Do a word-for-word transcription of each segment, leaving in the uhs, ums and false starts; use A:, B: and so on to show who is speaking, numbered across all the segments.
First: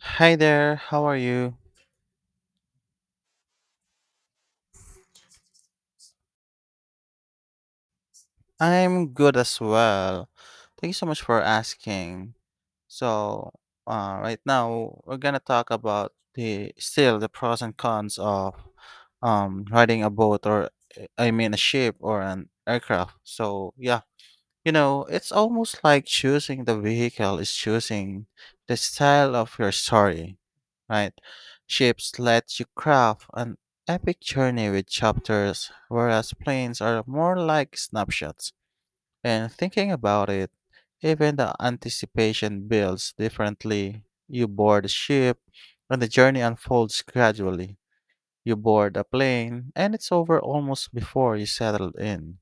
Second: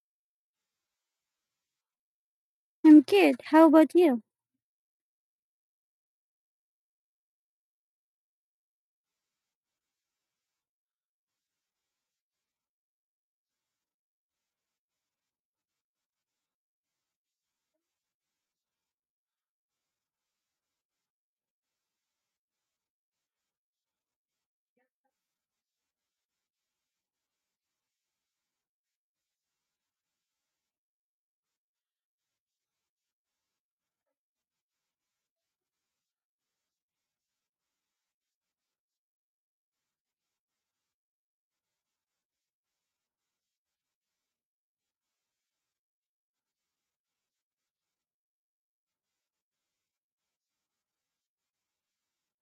A: Hi there, how are you?
B: I'm good. How about you?
A: I'm good as well. Thank you so much for asking. So, uh, right now we're gonna talk about the still the pros and cons of um riding a boat or uh, I mean a ship or an aircraft. So yeah, You know, it's almost like choosing the vehicle is choosing the style of your story, right? Ships let you craft an epic journey with chapters, whereas planes are more like snapshots. And thinking about it, even the anticipation builds differently. You board a ship, and the journey unfolds gradually. You board a plane, and it's over almost before you settle in.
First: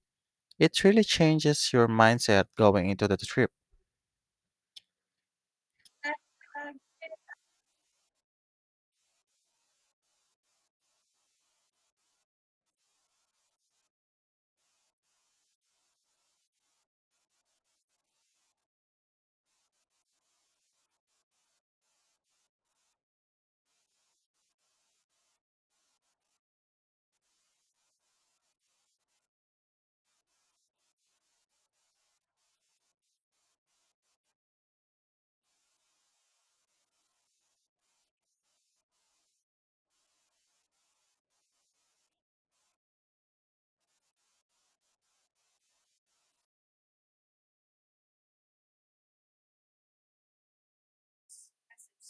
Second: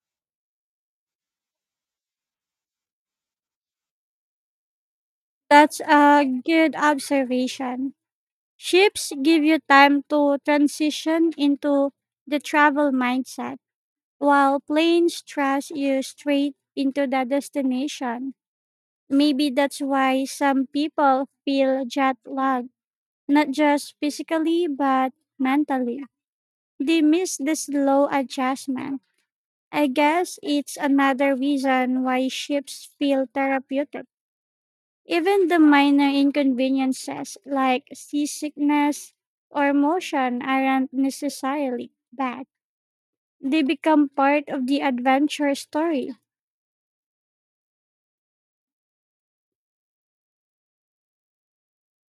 A: It really changes your mindset going into the trip.
B: That's a good observation. Ships give you time to transition into the travel mindset, while planes thrust you straight into the destination. Maybe that's why some people feel jet lag, not just physically, but mentally. They miss the slow adjustment. I guess it's another reason why ships feel therapeutic. Even the minor inconveniences like seasickness or motion aren't necessarily bad. They become part of the adventure story.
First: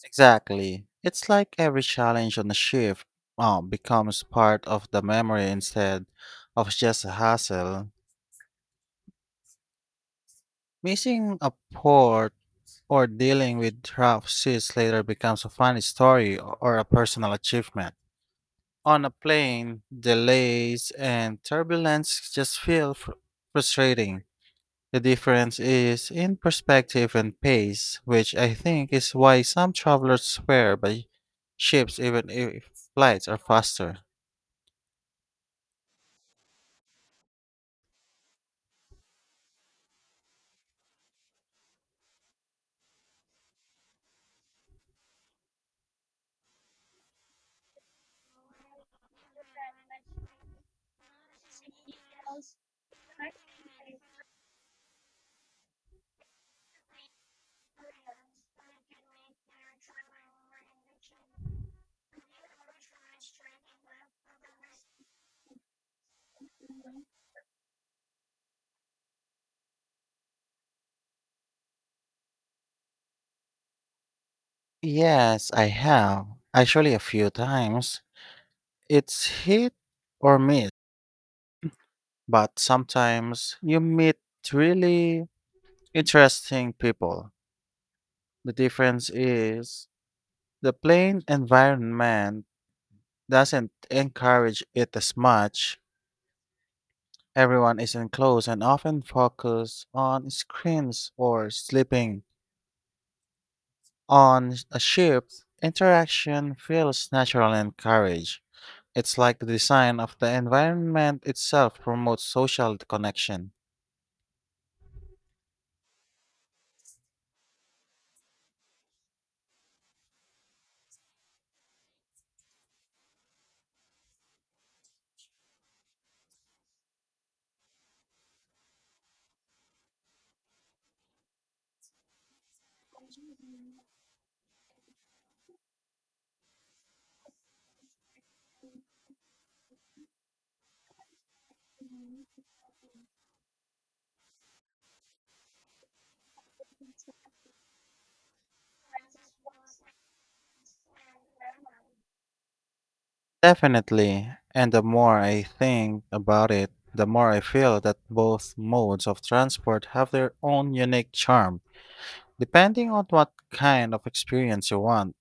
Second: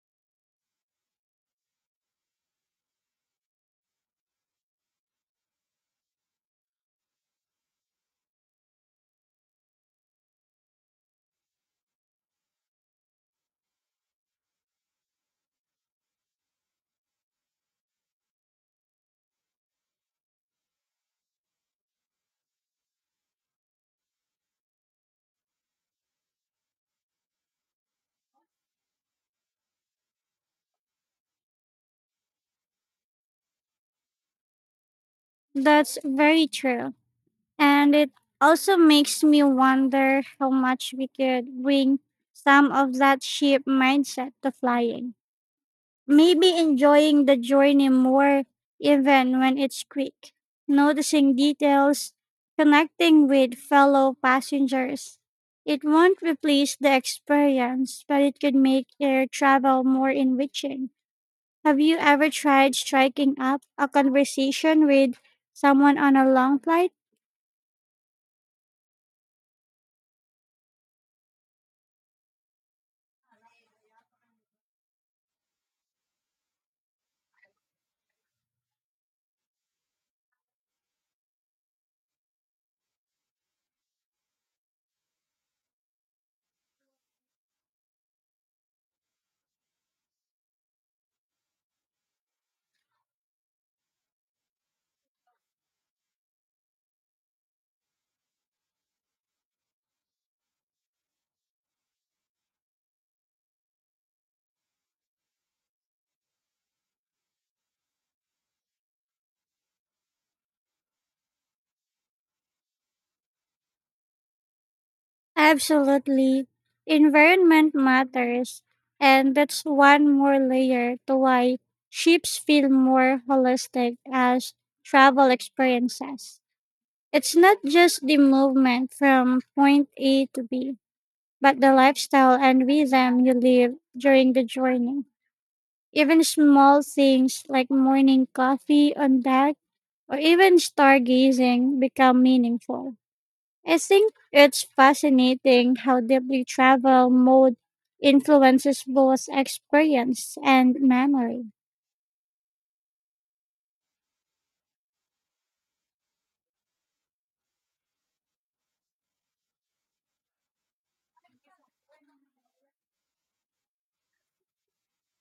A: Exactly. It's like every challenge on the shift uh, becomes part of the memory instead of just a hassle. Missing a port or dealing with rough seas later becomes a funny story or a personal achievement. On a plane, delays and turbulence just feel fr- frustrating. The difference is in perspective and pace, which I think is why some travelers swear by ships even if flights are faster.
B: That's very true. And it also makes me wonder how much we could bring some of that ship mindset to flying. Maybe enjoying the journey more even when it's quick, noticing details, connecting with fellow passengers. It won't replace the experience, but it could make air travel more enriching. Have you ever tried striking up a conversation with someone on a long flight?
A: Yes, I have. Actually, a few times. It's hit or miss, but sometimes you meet really interesting people. The difference is the plane environment doesn't encourage it as much. Everyone is enclosed and often focused on screens or sleeping. On a ship, interaction feels natural and encouraged. It's like the design of the environment itself promotes social connection.
B: Absolutely. Environment matters, and that's one more layer to why ships feel more holistic as travel experiences. It's not just the movement from point A to B, but the lifestyle and rhythm you live during the journey. Even small things like morning coffee on deck or even stargazing become meaningful. I think it's fascinating how deeply travel mode influences both experience and memory.
A: Definitely, and the more I think about it, the more I feel that both modes of transport have their own unique charm, depending on what kind of experience you want.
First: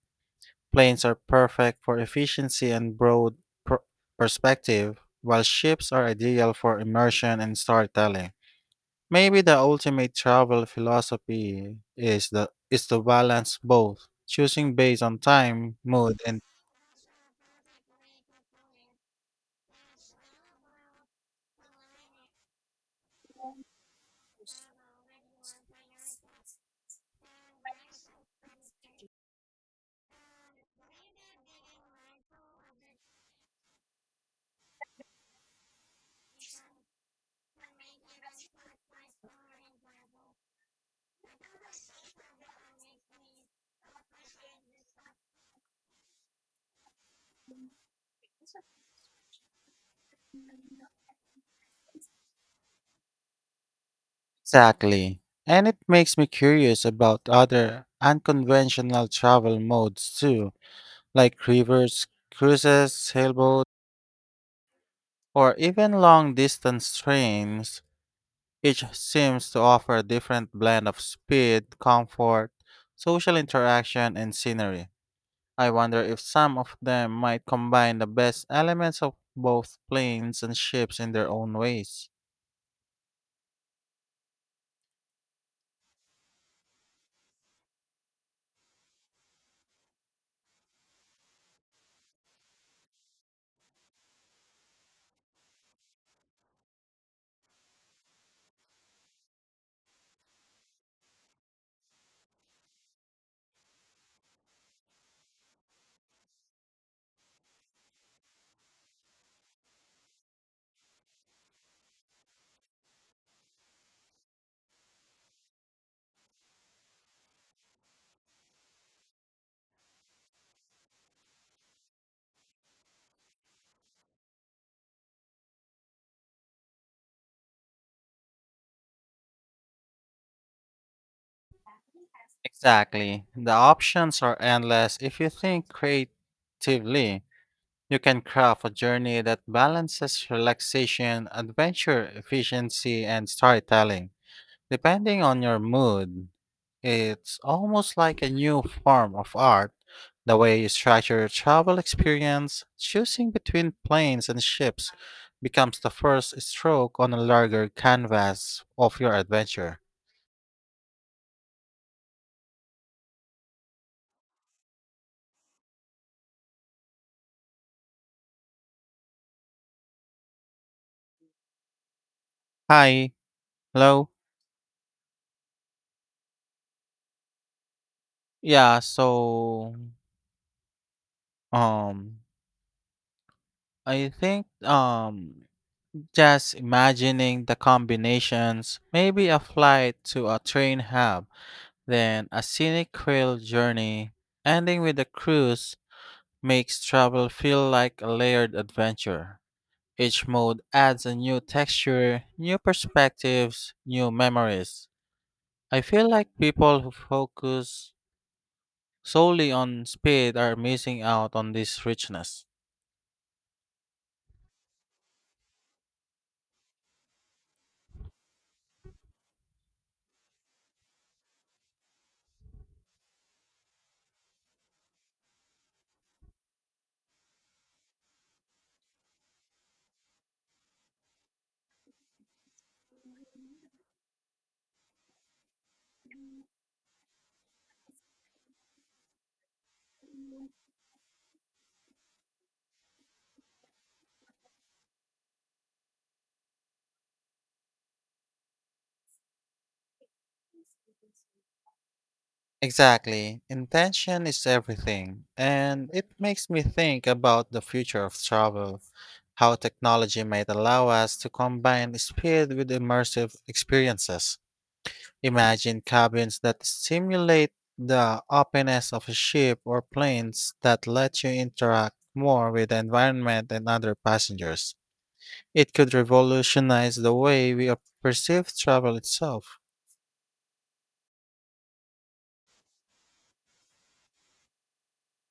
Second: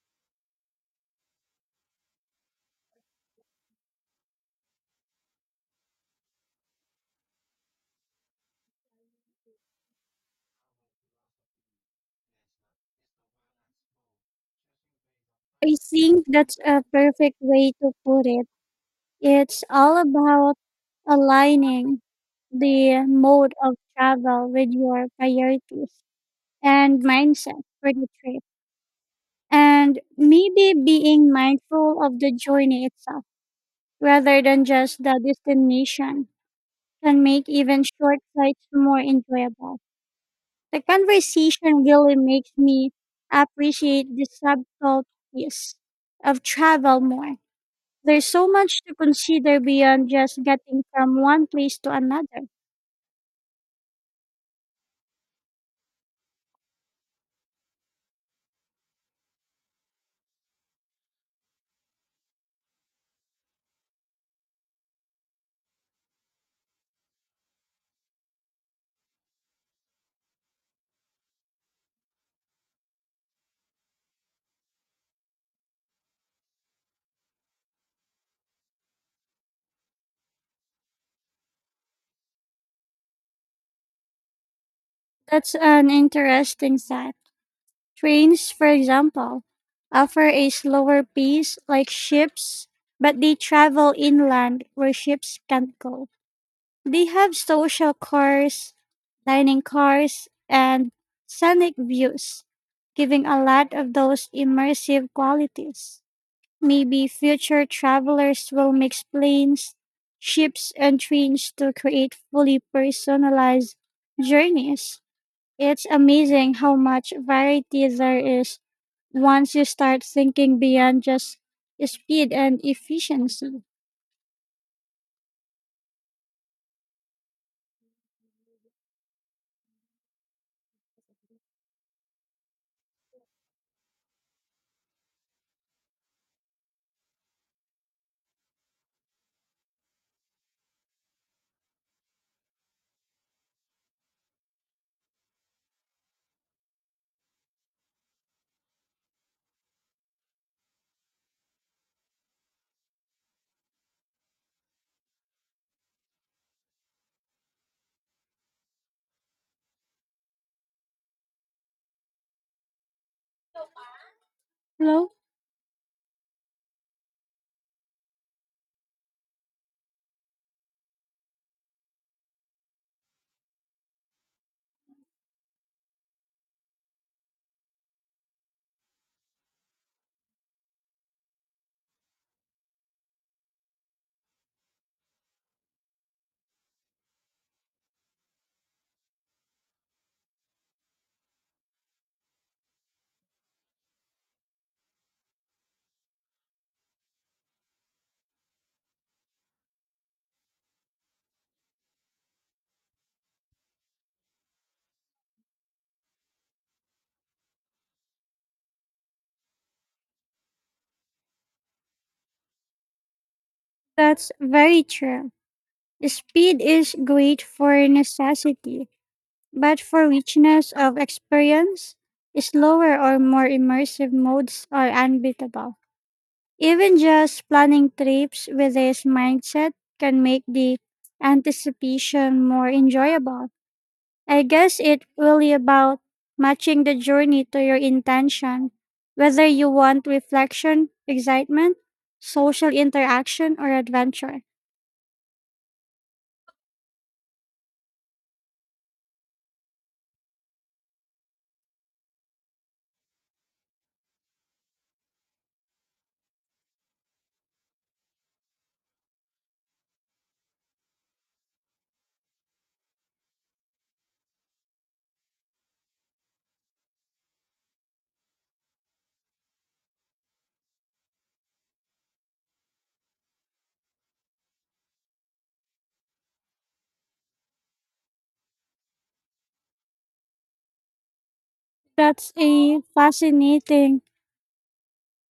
A: Planes are perfect for efficiency and broad per- perspective, while ships are ideal for immersion and storytelling. Maybe the ultimate travel philosophy is the is to balance both, choosing based on
B: I
A: time, mood,
B: think
A: and
B: that's a perfect way to put it. It's all about aligning the mode of travel with your priorities and mindset for the trip. And maybe being mindful of the journey itself rather than just the destination can make even short flights more enjoyable. The conversation really makes me appreciate the subtleties of travel more. There's so much to consider beyond just getting from one place to another.
A: exactly. And it makes me curious about other unconventional travel modes too, like rivers, cruises, sailboats, or even long distance trains. Each seems to offer a different blend of speed, comfort, social interaction, and scenery. I wonder if some of them might combine the best elements of both planes and ships in their own ways.
B: That's an interesting side. Trains, for example, offer a slower pace like ships, but they travel inland where ships can't go. They have social cars, dining cars, and scenic views, giving a lot of those immersive qualities. Maybe future travelers will mix planes, ships, and trains to create fully personalized journeys. It's amazing how much variety there is once you start thinking beyond just speed and efficiency.
A: Exactly. The options are endless if you think creatively. You can craft a journey that balances relaxation, adventure, efficiency, and storytelling. Depending on your mood, it's almost like a new form of art. The way you structure your travel experience, choosing between planes and ships, becomes the first stroke on a larger canvas of your adventure.
B: Hello?
A: Hi, hello. Yeah, so um I think um just imagining the combinations, maybe a flight to a train hub, then a scenic rail journey, ending with a cruise, makes travel feel like a layered adventure. Each mode adds a new texture, new perspectives, new memories. I feel like people who focus solely on speed are missing out on this richness.
B: That's very true. Speed is great for necessity, but for richness of experience, slower or more immersive modes are unbeatable. Even just planning trips with this mindset can make the anticipation more enjoyable. I guess it really about matching the journey to your intention, whether you want reflection, excitement, social interaction, or adventure.
A: Exactly. Intention is everything. And it makes me think about the future of travel, how technology might allow us to combine speed with immersive experiences. Imagine cabins that simulate the openness of a ship or planes that let you interact more with the environment and other passengers. It could revolutionize the way we perceive travel itself.
B: That's a fascinating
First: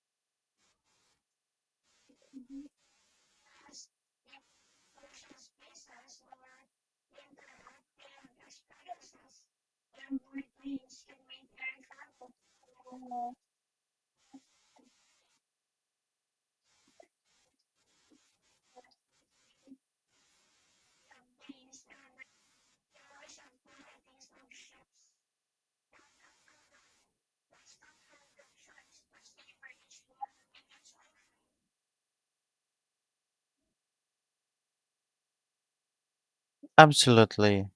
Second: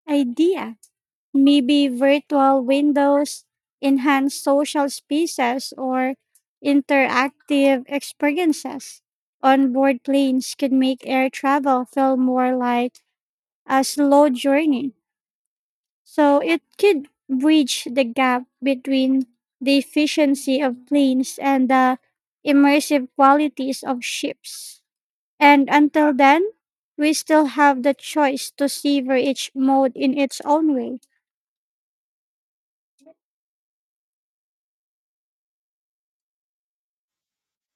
B: idea. Maybe virtual windows, enhanced social spaces, or interactive experiences. Onboard planes could make air travel feel more like a slow journey. So it could bridge the gap between the efficiency of planes and the immersive qualities of ships. And until then, we still have the choice to savor each mode in its own way.
A: Absolutely.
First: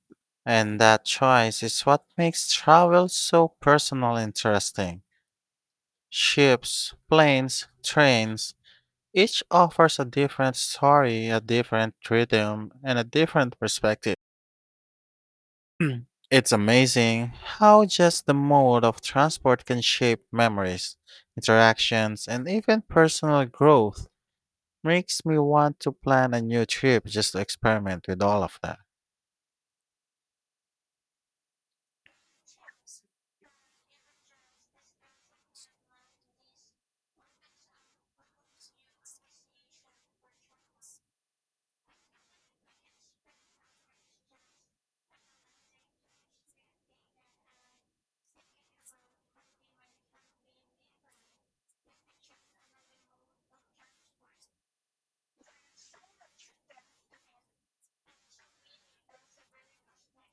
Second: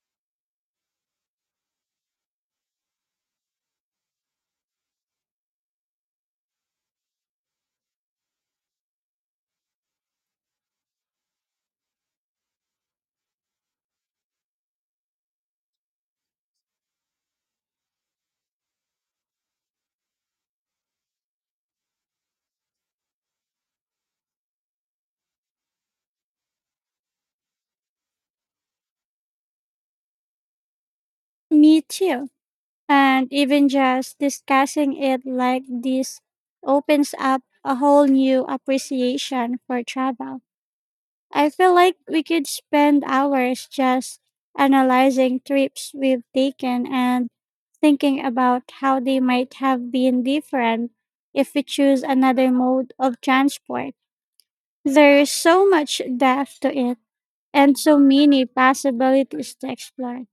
A: And that choice is what makes travel so personal and interesting. Ships, planes, trains, each offers a different story, a different rhythm, and a different perspective. It's amazing how just the mode of transport can shape memories, interactions, and even personal growth. Makes me want to plan a new trip just to experiment with all of that.
B: Me too. And even just discussing it like this opens up a whole new appreciation for travel. I feel like we could spend hours just analyzing trips we've taken and thinking about how they might have been different if we choose another mode of transport. There is so much depth to it and so many possibilities to explore.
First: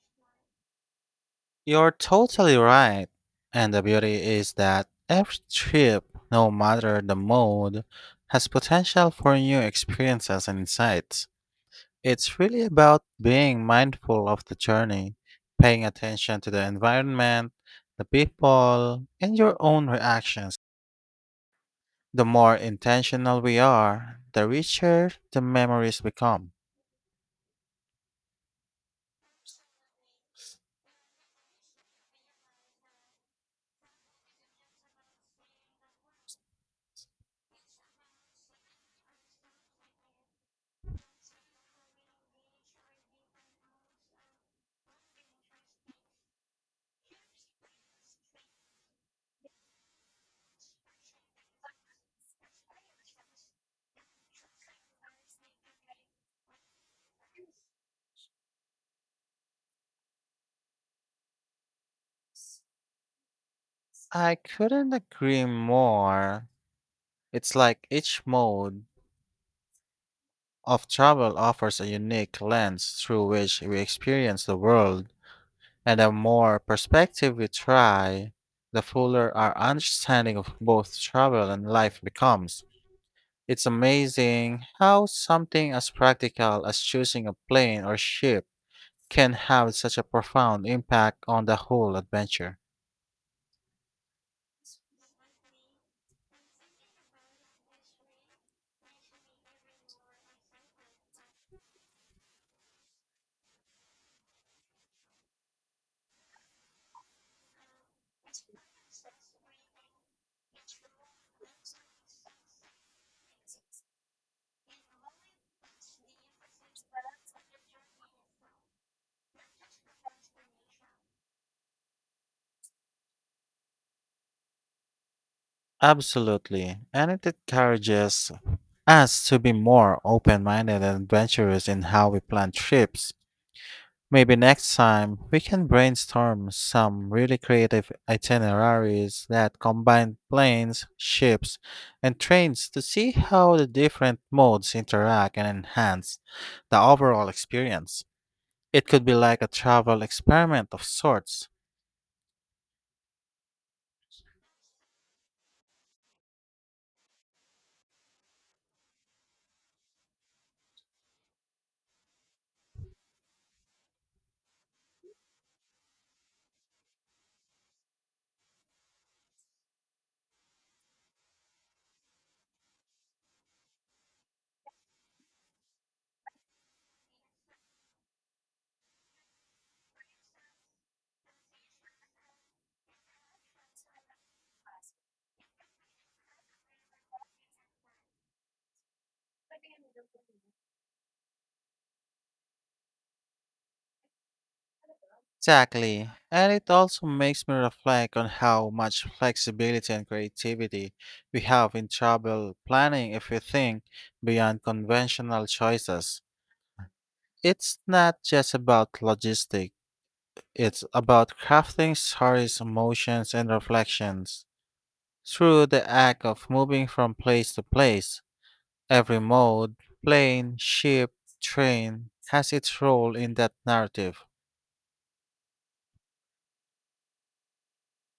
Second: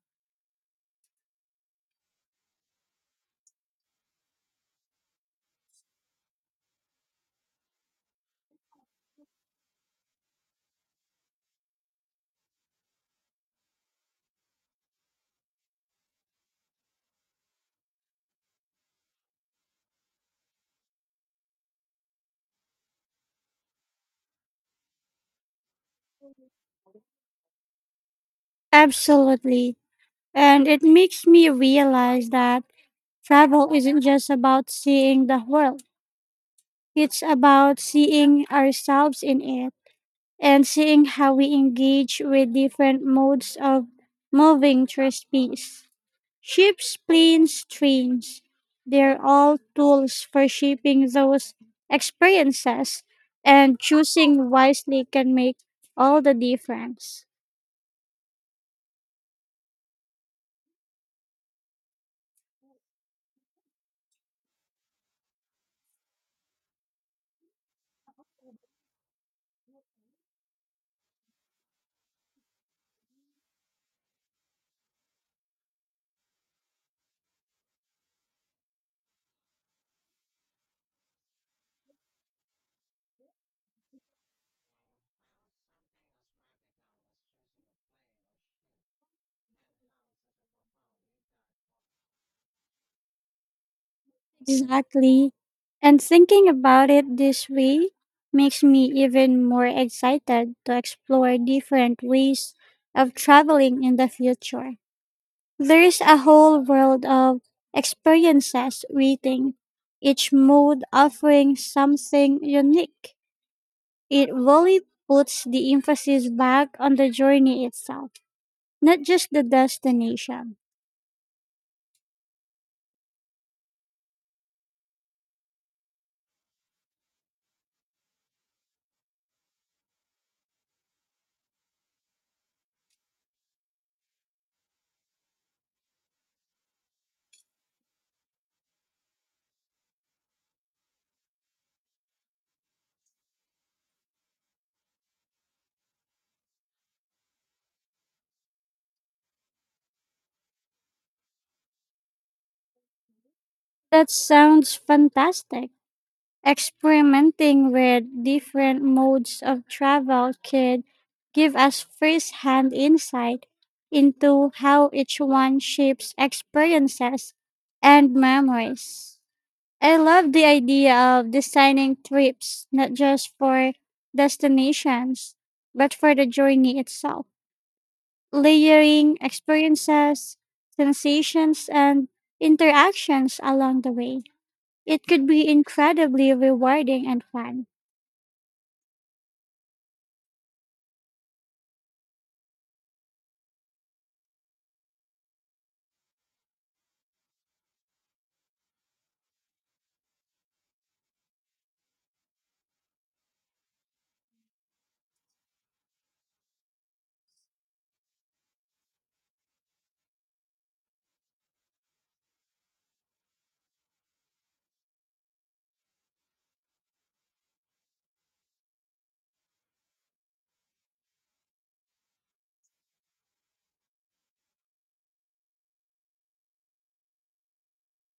A: You're totally right. And the beauty is that every trip, no matter the mode, has potential for new experiences and insights. It's really about being mindful of the journey, paying attention to the environment, the people, and your own reactions. The more intentional we are, the richer the memories become.
B: Absolutely. And it makes me realize that travel isn't just about seeing the world, it's about seeing ourselves in it and seeing how we engage with different modes of moving through space. Ships, planes, trains, they're all tools for shaping those experiences, and choosing wisely can make all the difference.
A: I couldn't agree more. It's like each mode of travel offers a unique lens through which we experience the world, and the more perspective we try, the fuller our understanding of both travel and life becomes. It's amazing how something as practical as choosing a plane or ship can have such a profound impact on the whole adventure.
B: Exactly. And thinking about it this way makes me even more excited to explore different ways of traveling in the future. There is a whole world of experiences waiting, each mode offering something unique. It really puts the emphasis back on the journey itself, not just the destination.
A: Absolutely, and it encourages us to be more open minded and adventurous in how we plan trips. Maybe next time we can brainstorm some really creative itineraries that combine planes, ships, and trains to see how the different modes interact and enhance the overall experience. It could be like a travel experiment of sorts.
B: That sounds fantastic. Experimenting with different modes of travel could give us first hand insight into how each one shapes experiences and memories. I love the idea of designing trips not just for destinations, but for the journey itself, layering experiences, sensations, and interactions along the way. It could be incredibly rewarding and fun.
A: Exactly. And it also makes me reflect on how much flexibility and creativity we have in travel planning if we think beyond conventional choices. It's not just about logistic, it's about crafting stories, emotions, and reflections. Through the act of moving from place to place, every mode, plane, ship, train, has its role in that narrative.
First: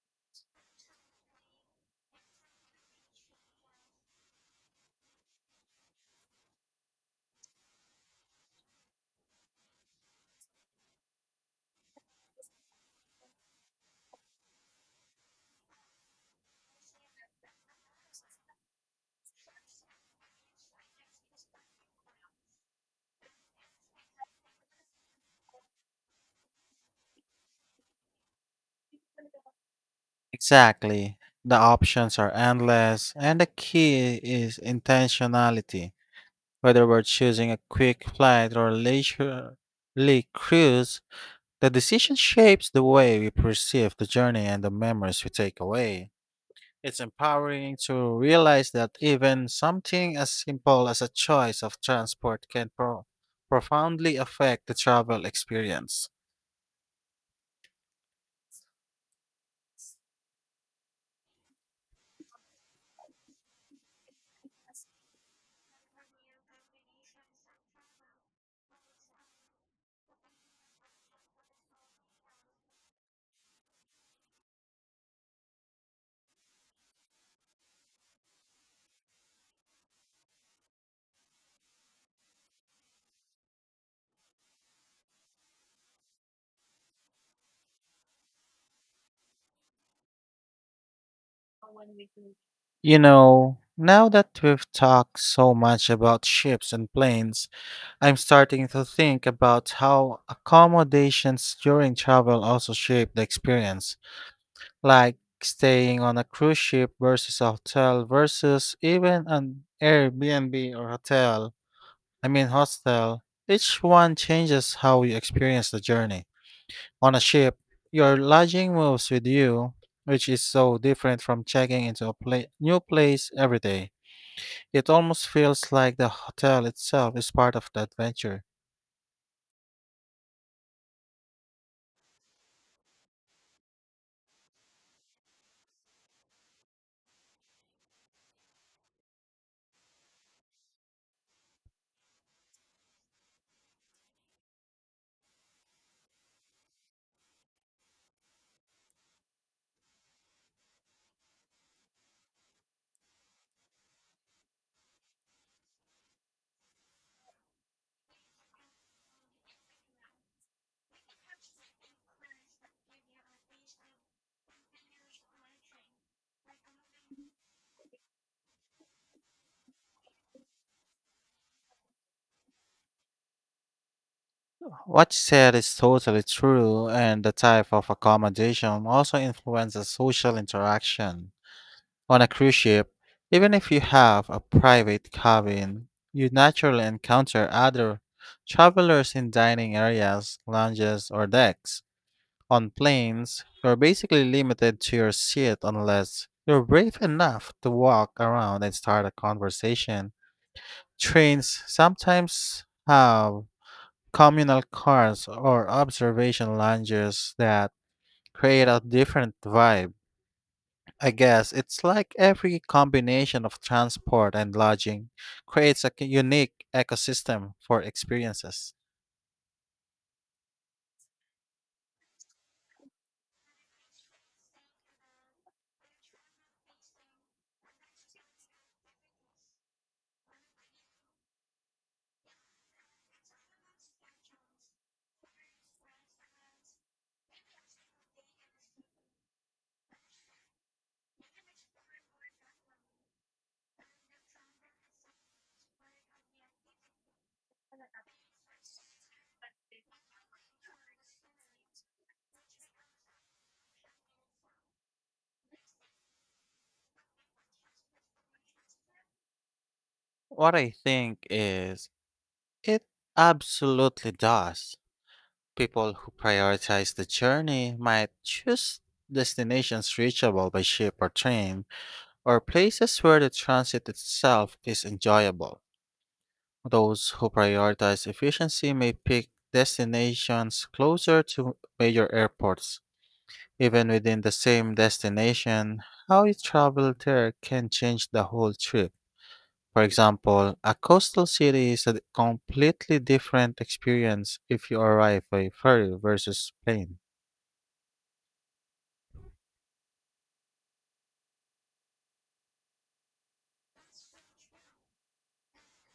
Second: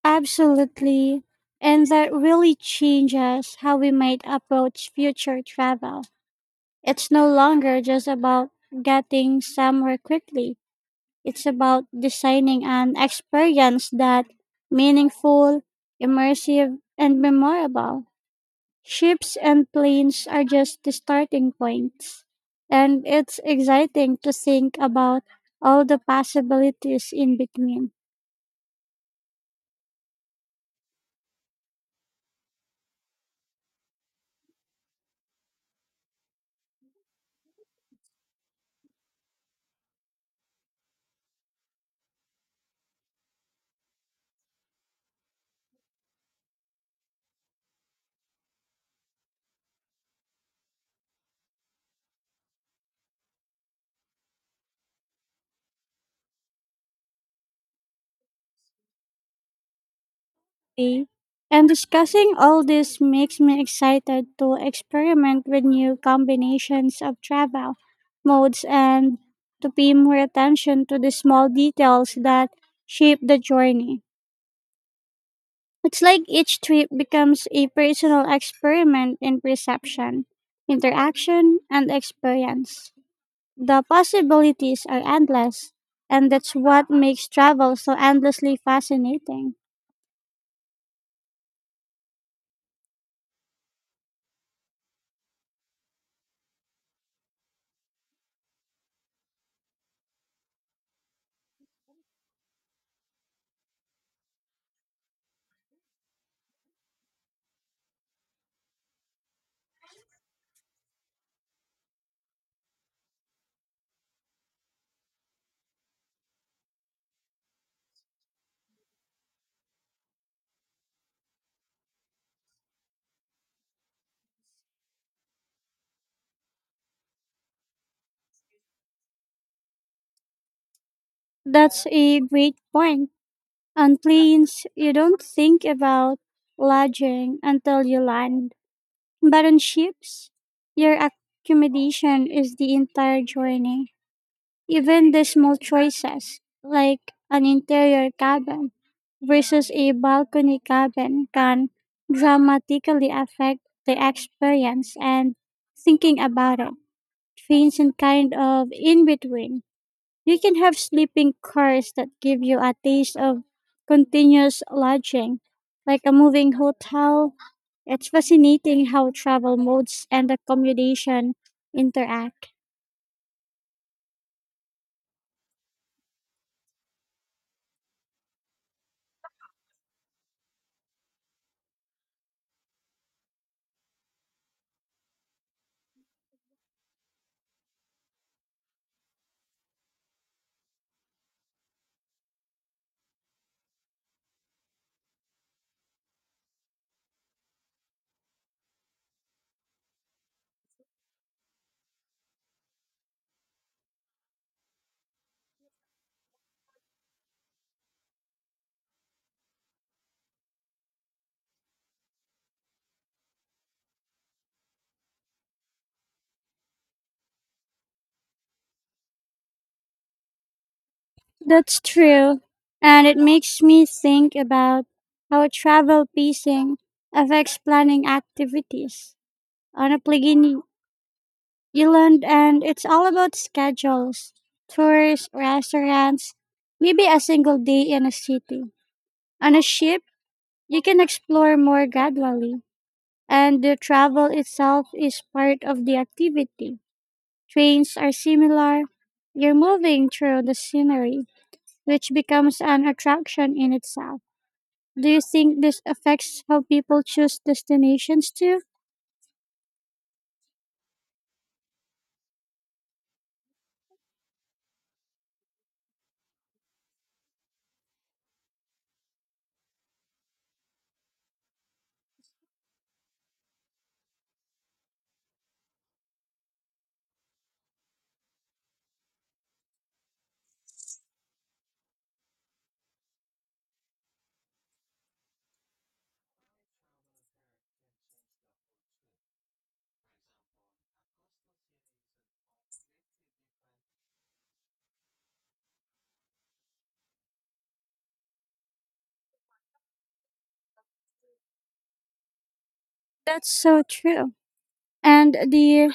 B: Absolutely. And that really changes how we might approach future travel. It's no longer just about getting somewhere quickly. It's about designing an experience that meaningful, immersive, and memorable. Ships and planes are just the starting points. And it's exciting to think about all the possibilities in between.
A: Exactly. The options are endless, and the key is intentionality. Whether we're choosing a quick flight or a leisurely cruise, the decision shapes the way we perceive the journey and the memories we take away. It's empowering to realize that even something as simple as a choice of transport can pro- profoundly affect the travel experience.
B: Be. And discussing all this makes me excited to experiment with new combinations of travel modes and to pay more attention to the small details that shape the journey. It's like each trip becomes a personal experiment in perception, interaction, and experience. The possibilities are endless, and that's what makes travel so endlessly fascinating.
A: You know, now that we've talked so much about ships and planes, I'm starting to think about how accommodations during travel also shape the experience, like staying on a cruise ship versus a hotel versus even an Airbnb or hotel. I mean, hostel. Each one changes how you experience the journey. On a ship, your lodging moves with you, which is so different from checking into a pla- new place every day. It almost feels like the hotel itself is part of the adventure.
B: That's a great point. On planes, you don't think about lodging until you land, but on ships, your accommodation is the entire journey. Even the small choices, like an interior cabin versus a balcony cabin, can dramatically affect the experience. And thinking about it, trains in kind of in between. You can have sleeping cars that give you a taste of continuous lodging, like a moving hotel. It's fascinating how travel modes and accommodation interact.
A: What you said is totally true, and the type of accommodation also influences social interaction. On a cruise ship, even if you have a private cabin, you naturally encounter other travelers in dining areas, lounges, or decks. On planes, you're basically limited to your seat unless you're brave enough to walk around and start a conversation. Trains sometimes have communal cars or observation lounges that create a different vibe. I guess it's like every combination of transport and lodging creates a c- unique ecosystem for experiences.
B: That's true. And it makes me think about how travel pacing affects planning activities. On a Plegini Island, and it's all about schedules, tours, restaurants, maybe a single day in a city. On a ship, you can explore more gradually, and the travel itself is part of the activity. Trains are similar. You're moving through the scenery, which becomes an attraction in itself. Do you think this affects how people choose destinations too?
A: What I think is, it absolutely does. People who prioritize the journey might choose destinations reachable by ship or train, or places where the transit itself is enjoyable. Those who prioritize efficiency may pick destinations closer to major airports. Even within the same destination, how you travel there can change the whole trip. For example, a coastal city is a completely different experience if you arrive by ferry versus plane.
B: That's so true. And the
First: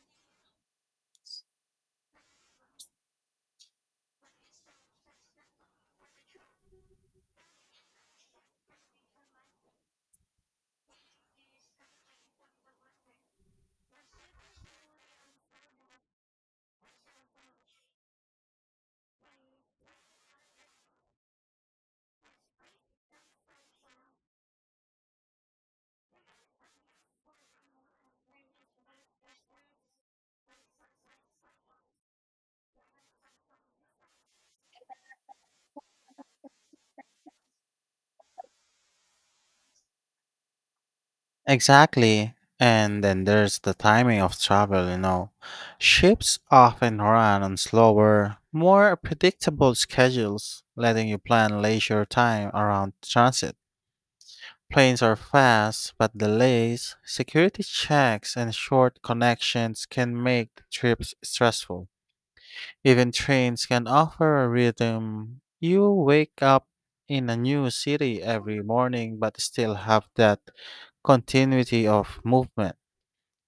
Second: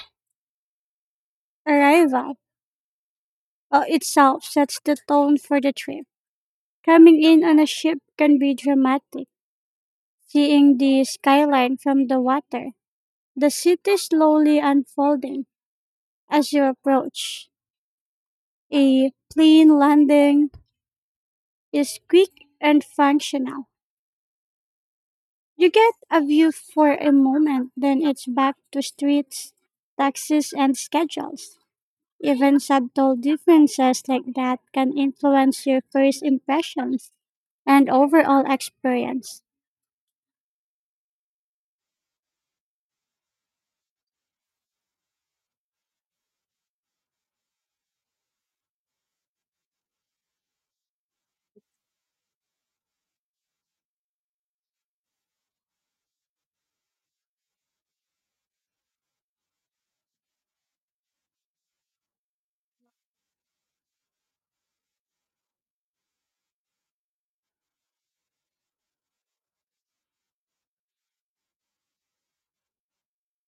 B: arrival uh, itself sets the tone for the trip. Coming in on a ship can be dramatic, seeing the skyline from the water, the city slowly unfolding as you approach. A plane landing is quick and functional. You get a view for a moment, then it's back to streets, taxis, and schedules. Even subtle differences like that can influence your first impressions and overall experience.
A: Exactly. And then there's the timing of travel, you know. Ships often run on slower, more predictable schedules, letting you plan leisure time around transit. Planes are fast, but delays, security checks, and short connections can make the trips stressful. Even trains can offer a rhythm. You wake up in a new city every morning, but still have that continuity of movement.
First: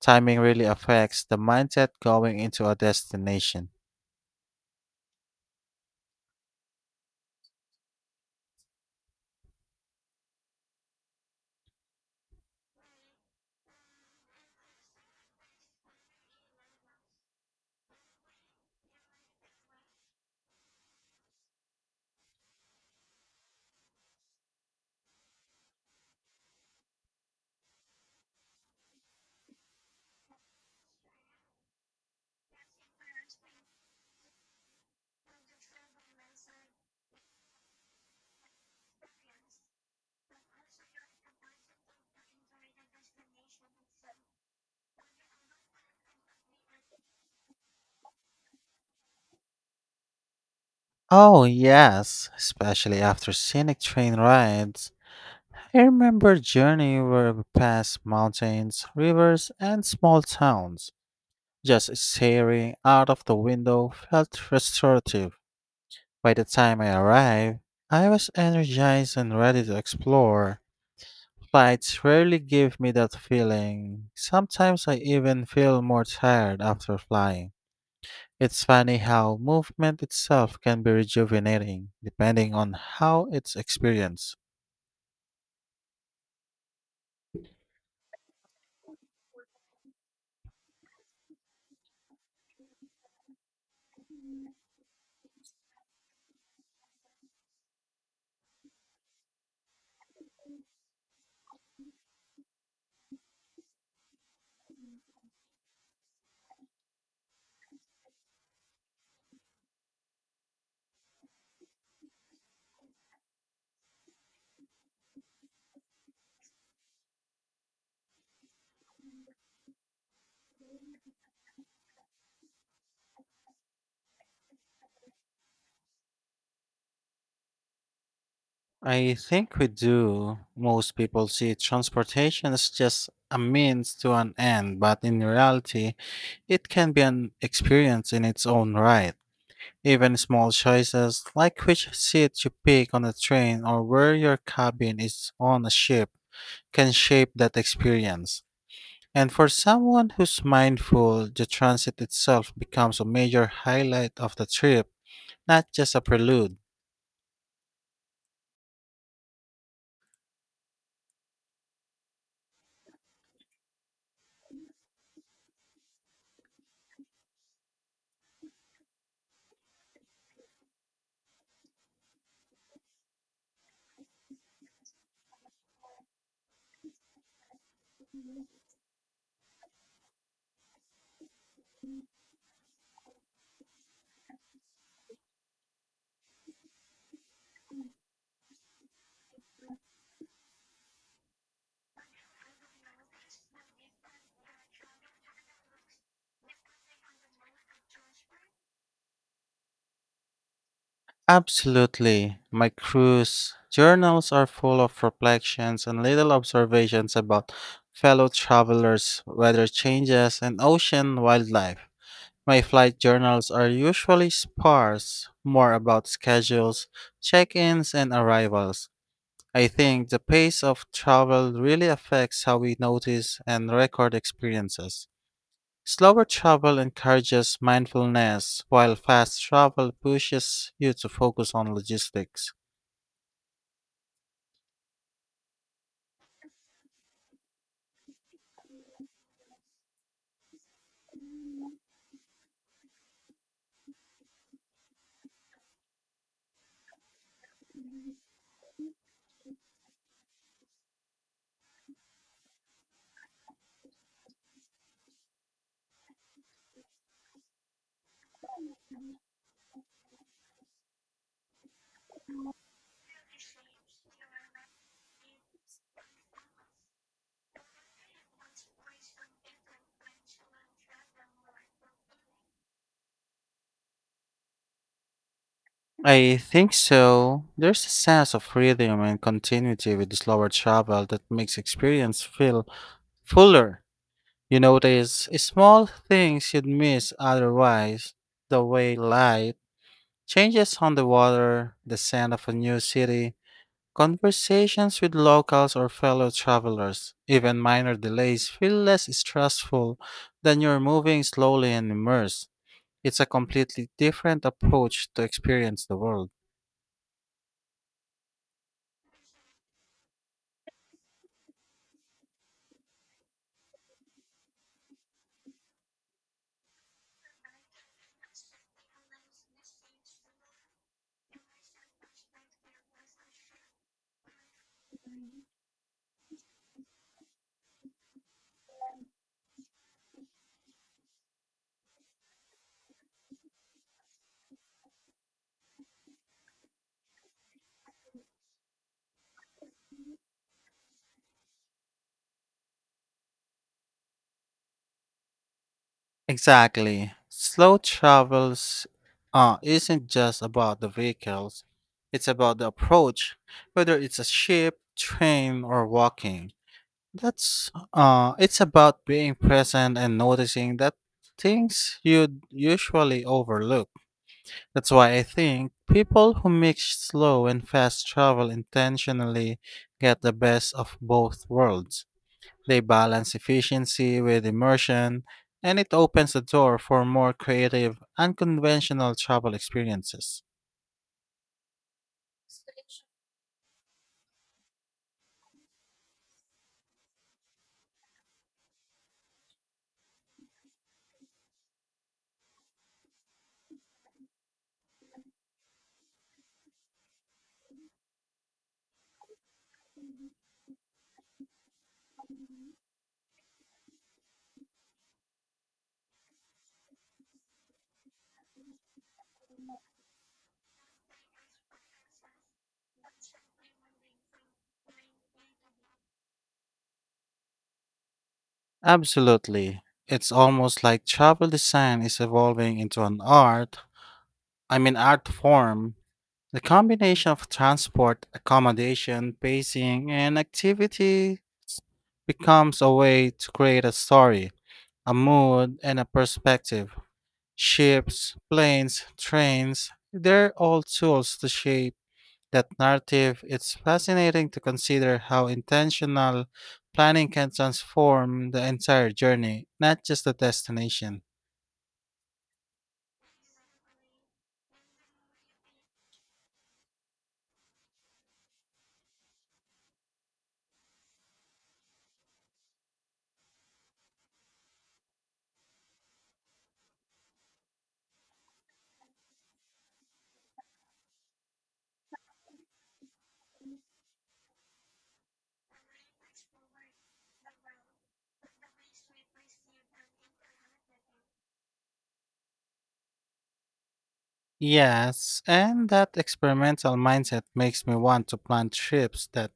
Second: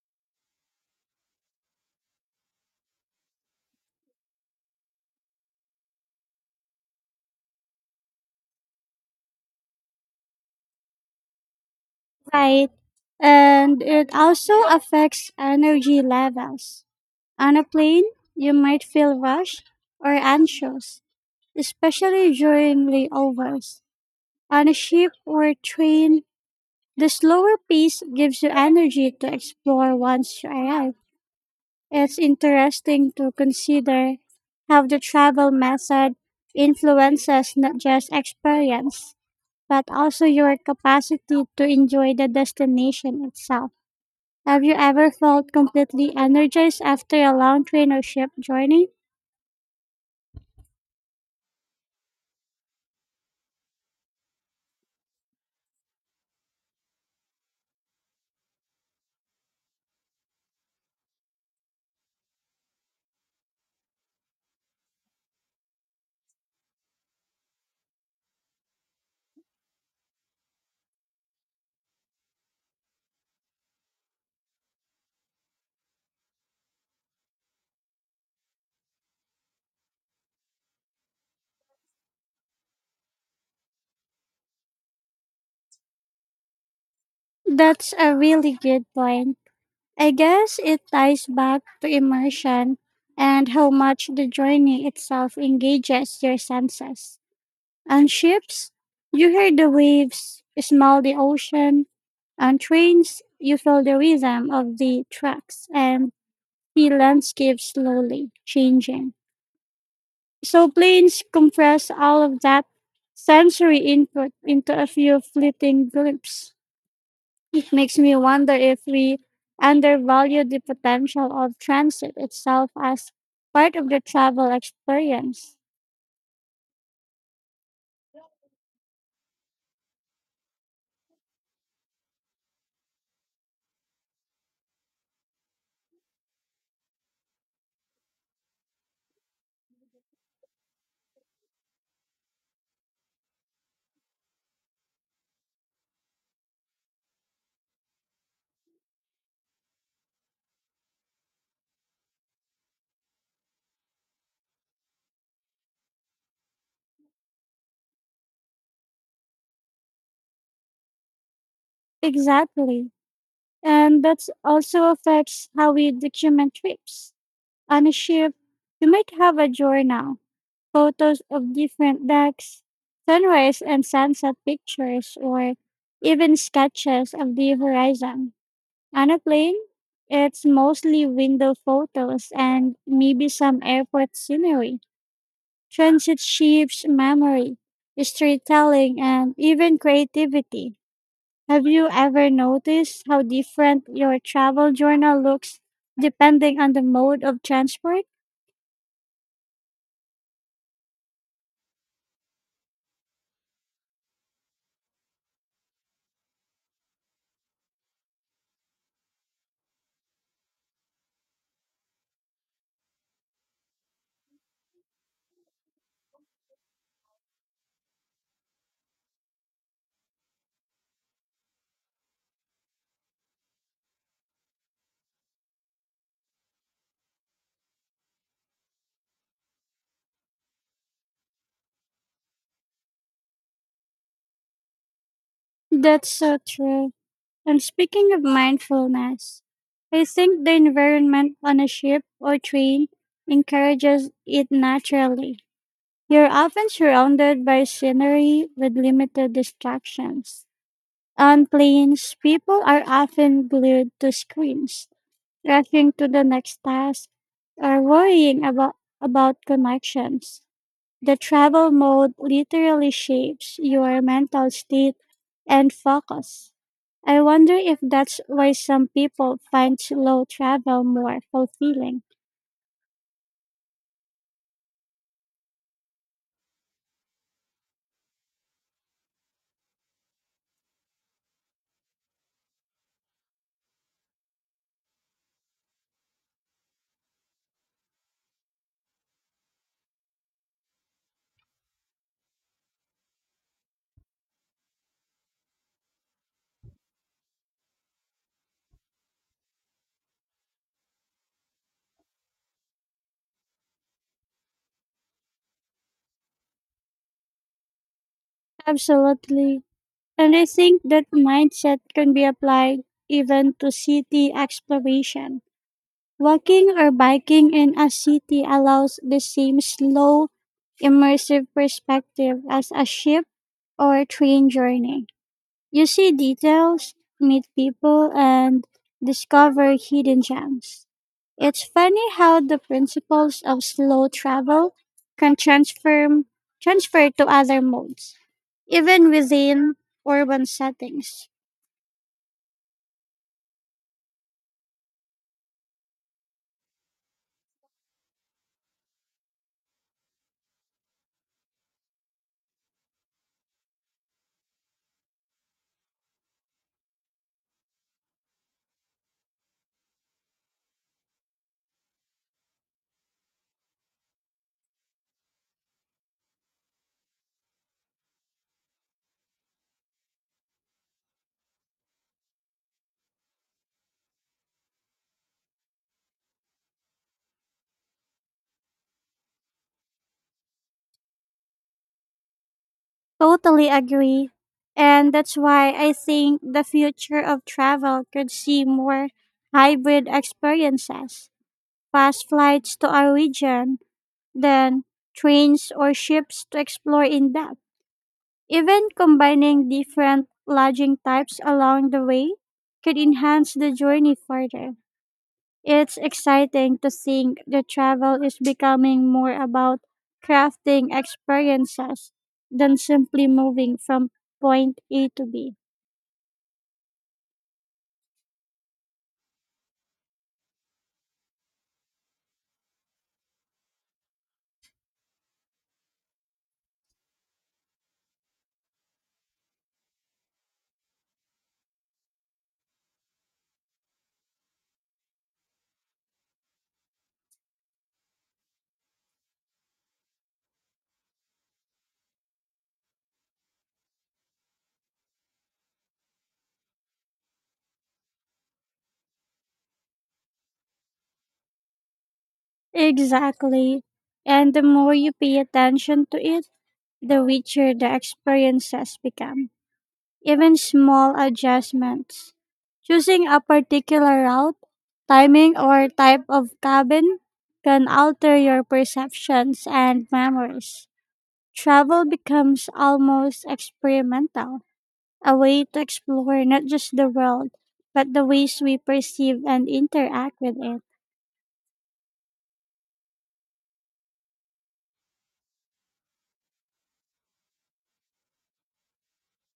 A: Timing really affects the mindset going into a destination.
B: Right. And it also affects energy levels. On a plane, you might feel rushed or anxious, especially during layovers. On a ship or a train, the slower pace gives you energy to explore once you arrive. It's interesting to consider how the travel method influences not just experience, but also your capacity to enjoy the destination itself. Have you ever felt completely energized after a long train or ship journey?
A: Oh, yes, especially after scenic train rides. I remember journey were past mountains, rivers, and small towns. Just staring out of the window felt restorative. By the time I arrived, I was energized and ready to explore. Flights rarely give me that feeling. Sometimes I even feel more tired after flying. It's funny how movement itself can be rejuvenating, depending on how it's experienced.
B: That's a really good point. I guess it ties back to immersion and how much the journey itself engages your senses. On ships, you hear the waves, smell the ocean. On trains, you feel the rhythm of the tracks and see landscapes slowly changing. So planes compress all of that sensory input into a few fleeting glimpses. It makes me wonder if we undervalue the potential of transit itself as part of the travel experience.
A: I think we do. Most people see transportation as just a means to an end, but in reality, it can be an experience in its own right. Even small choices like which seat you pick on a train or where your cabin is on a ship can shape that experience. And for someone who's mindful, the transit itself becomes a major highlight of the trip, not just a prelude.
B: Exactly. And that also affects how we document trips. On a ship, you might have a journal, photos of different decks, sunrise and sunset pictures, or even sketches of the horizon. On a plane, it's mostly window photos and maybe some airport scenery, transit ships, memory, storytelling, and even creativity. Have you ever noticed how different your travel journal looks depending on the mode of transport?
A: Absolutely. My cruise journals are full of reflections and little observations about fellow travelers, weather changes, and ocean wildlife. My flight journals are usually sparse, more about schedules, check ins, and arrivals. I think the pace of travel really affects how we notice and record experiences. Slower travel encourages mindfulness, while fast travel pushes you to focus on logistics.
B: That's so true. And speaking of mindfulness, I think the environment on a ship or train encourages it naturally. You're often surrounded by scenery with limited distractions. On planes, people are often glued to screens rushing to the next task, or worrying about, about connections. The travel mode literally shapes your mental state and focus. I wonder if that's why some people find slow travel more fulfilling.
A: I think so. There's a sense of rhythm and continuity with slower travel that makes experience feel fuller. You notice small things you'd miss otherwise, the way light changes on the water, the scent of a new city, conversations with locals or fellow travelers, even minor delays, feel less stressful than you're moving slowly and immersed. It's a completely different approach to experience the world.
B: Absolutely. And I think that mindset can be applied even to city exploration. Walking or biking in a city allows the same slow, immersive perspective as a ship or train journey. You see details, meet people, and discover hidden gems. It's funny how the principles of slow travel can transfer transfer to other modes, even within urban settings.
A: Exactly. Slow travels uh, isn't just about the vehicles, it's about the approach, whether it's a ship, train, or walking. That's uh, it's about being present and noticing that things you'd usually overlook. That's why I think people who mix slow and fast travel intentionally get the best of both worlds. They balance efficiency with immersion, and it opens the door for more creative, unconventional travel experiences.
B: Totally agree. And that's why I think the future of travel could see more hybrid experiences, fast flights to our region, then trains or ships to explore in depth. Even combining different lodging types along the way could enhance the journey further. It's exciting to think the travel is becoming more about crafting experiences than simply moving from point A to B.
A: Absolutely. It's almost like travel design is evolving into an art, I mean, art form. The combination of transport, accommodation, pacing, and activity becomes a way to create a story, a mood, and a perspective. Ships, planes, trains, they're all tools to shape that narrative. It's fascinating to consider how intentional planning can transform the entire journey, not just the destination.
B: Exactly. And the more you pay attention to it, the richer the experiences become. Even small adjustments. Choosing a particular route, timing, or type of cabin can alter your perceptions and memories. Travel becomes almost experimental, a way to explore not just the world, but the ways we perceive and interact with it.
A: Yes, and that experimental mindset makes me want to plan trips that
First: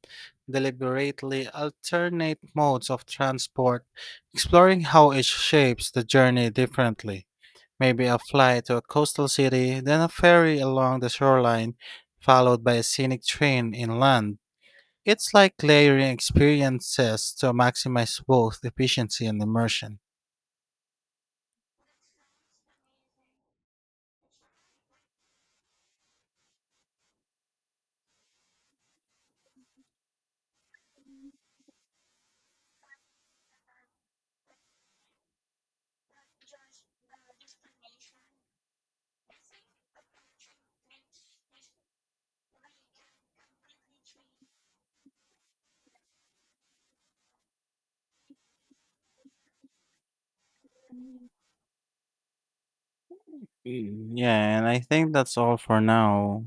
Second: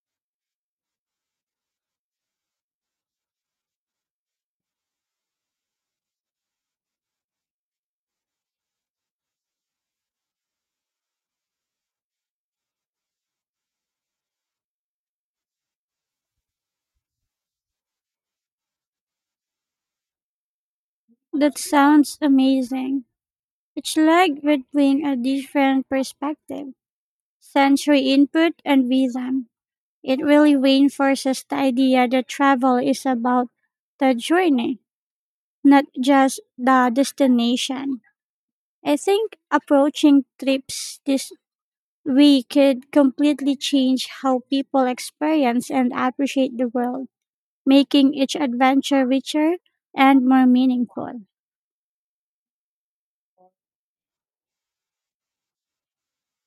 A: deliberately alternate modes of transport, exploring how it shapes the journey differently. Maybe a flight to a coastal city, then a ferry along the shoreline, followed by a scenic train inland. It's like layering experiences to maximize both efficiency and immersion.
B: That sounds amazing. It's like we're doing a different perspective, sensory input and vision. It really reinforces the idea that travel is about the journey, not just the destination. I think approaching trips this we could completely change how people experience and appreciate the world, making each adventure richer and more meaningful.
A: Mm, yeah, and I think that's all for now.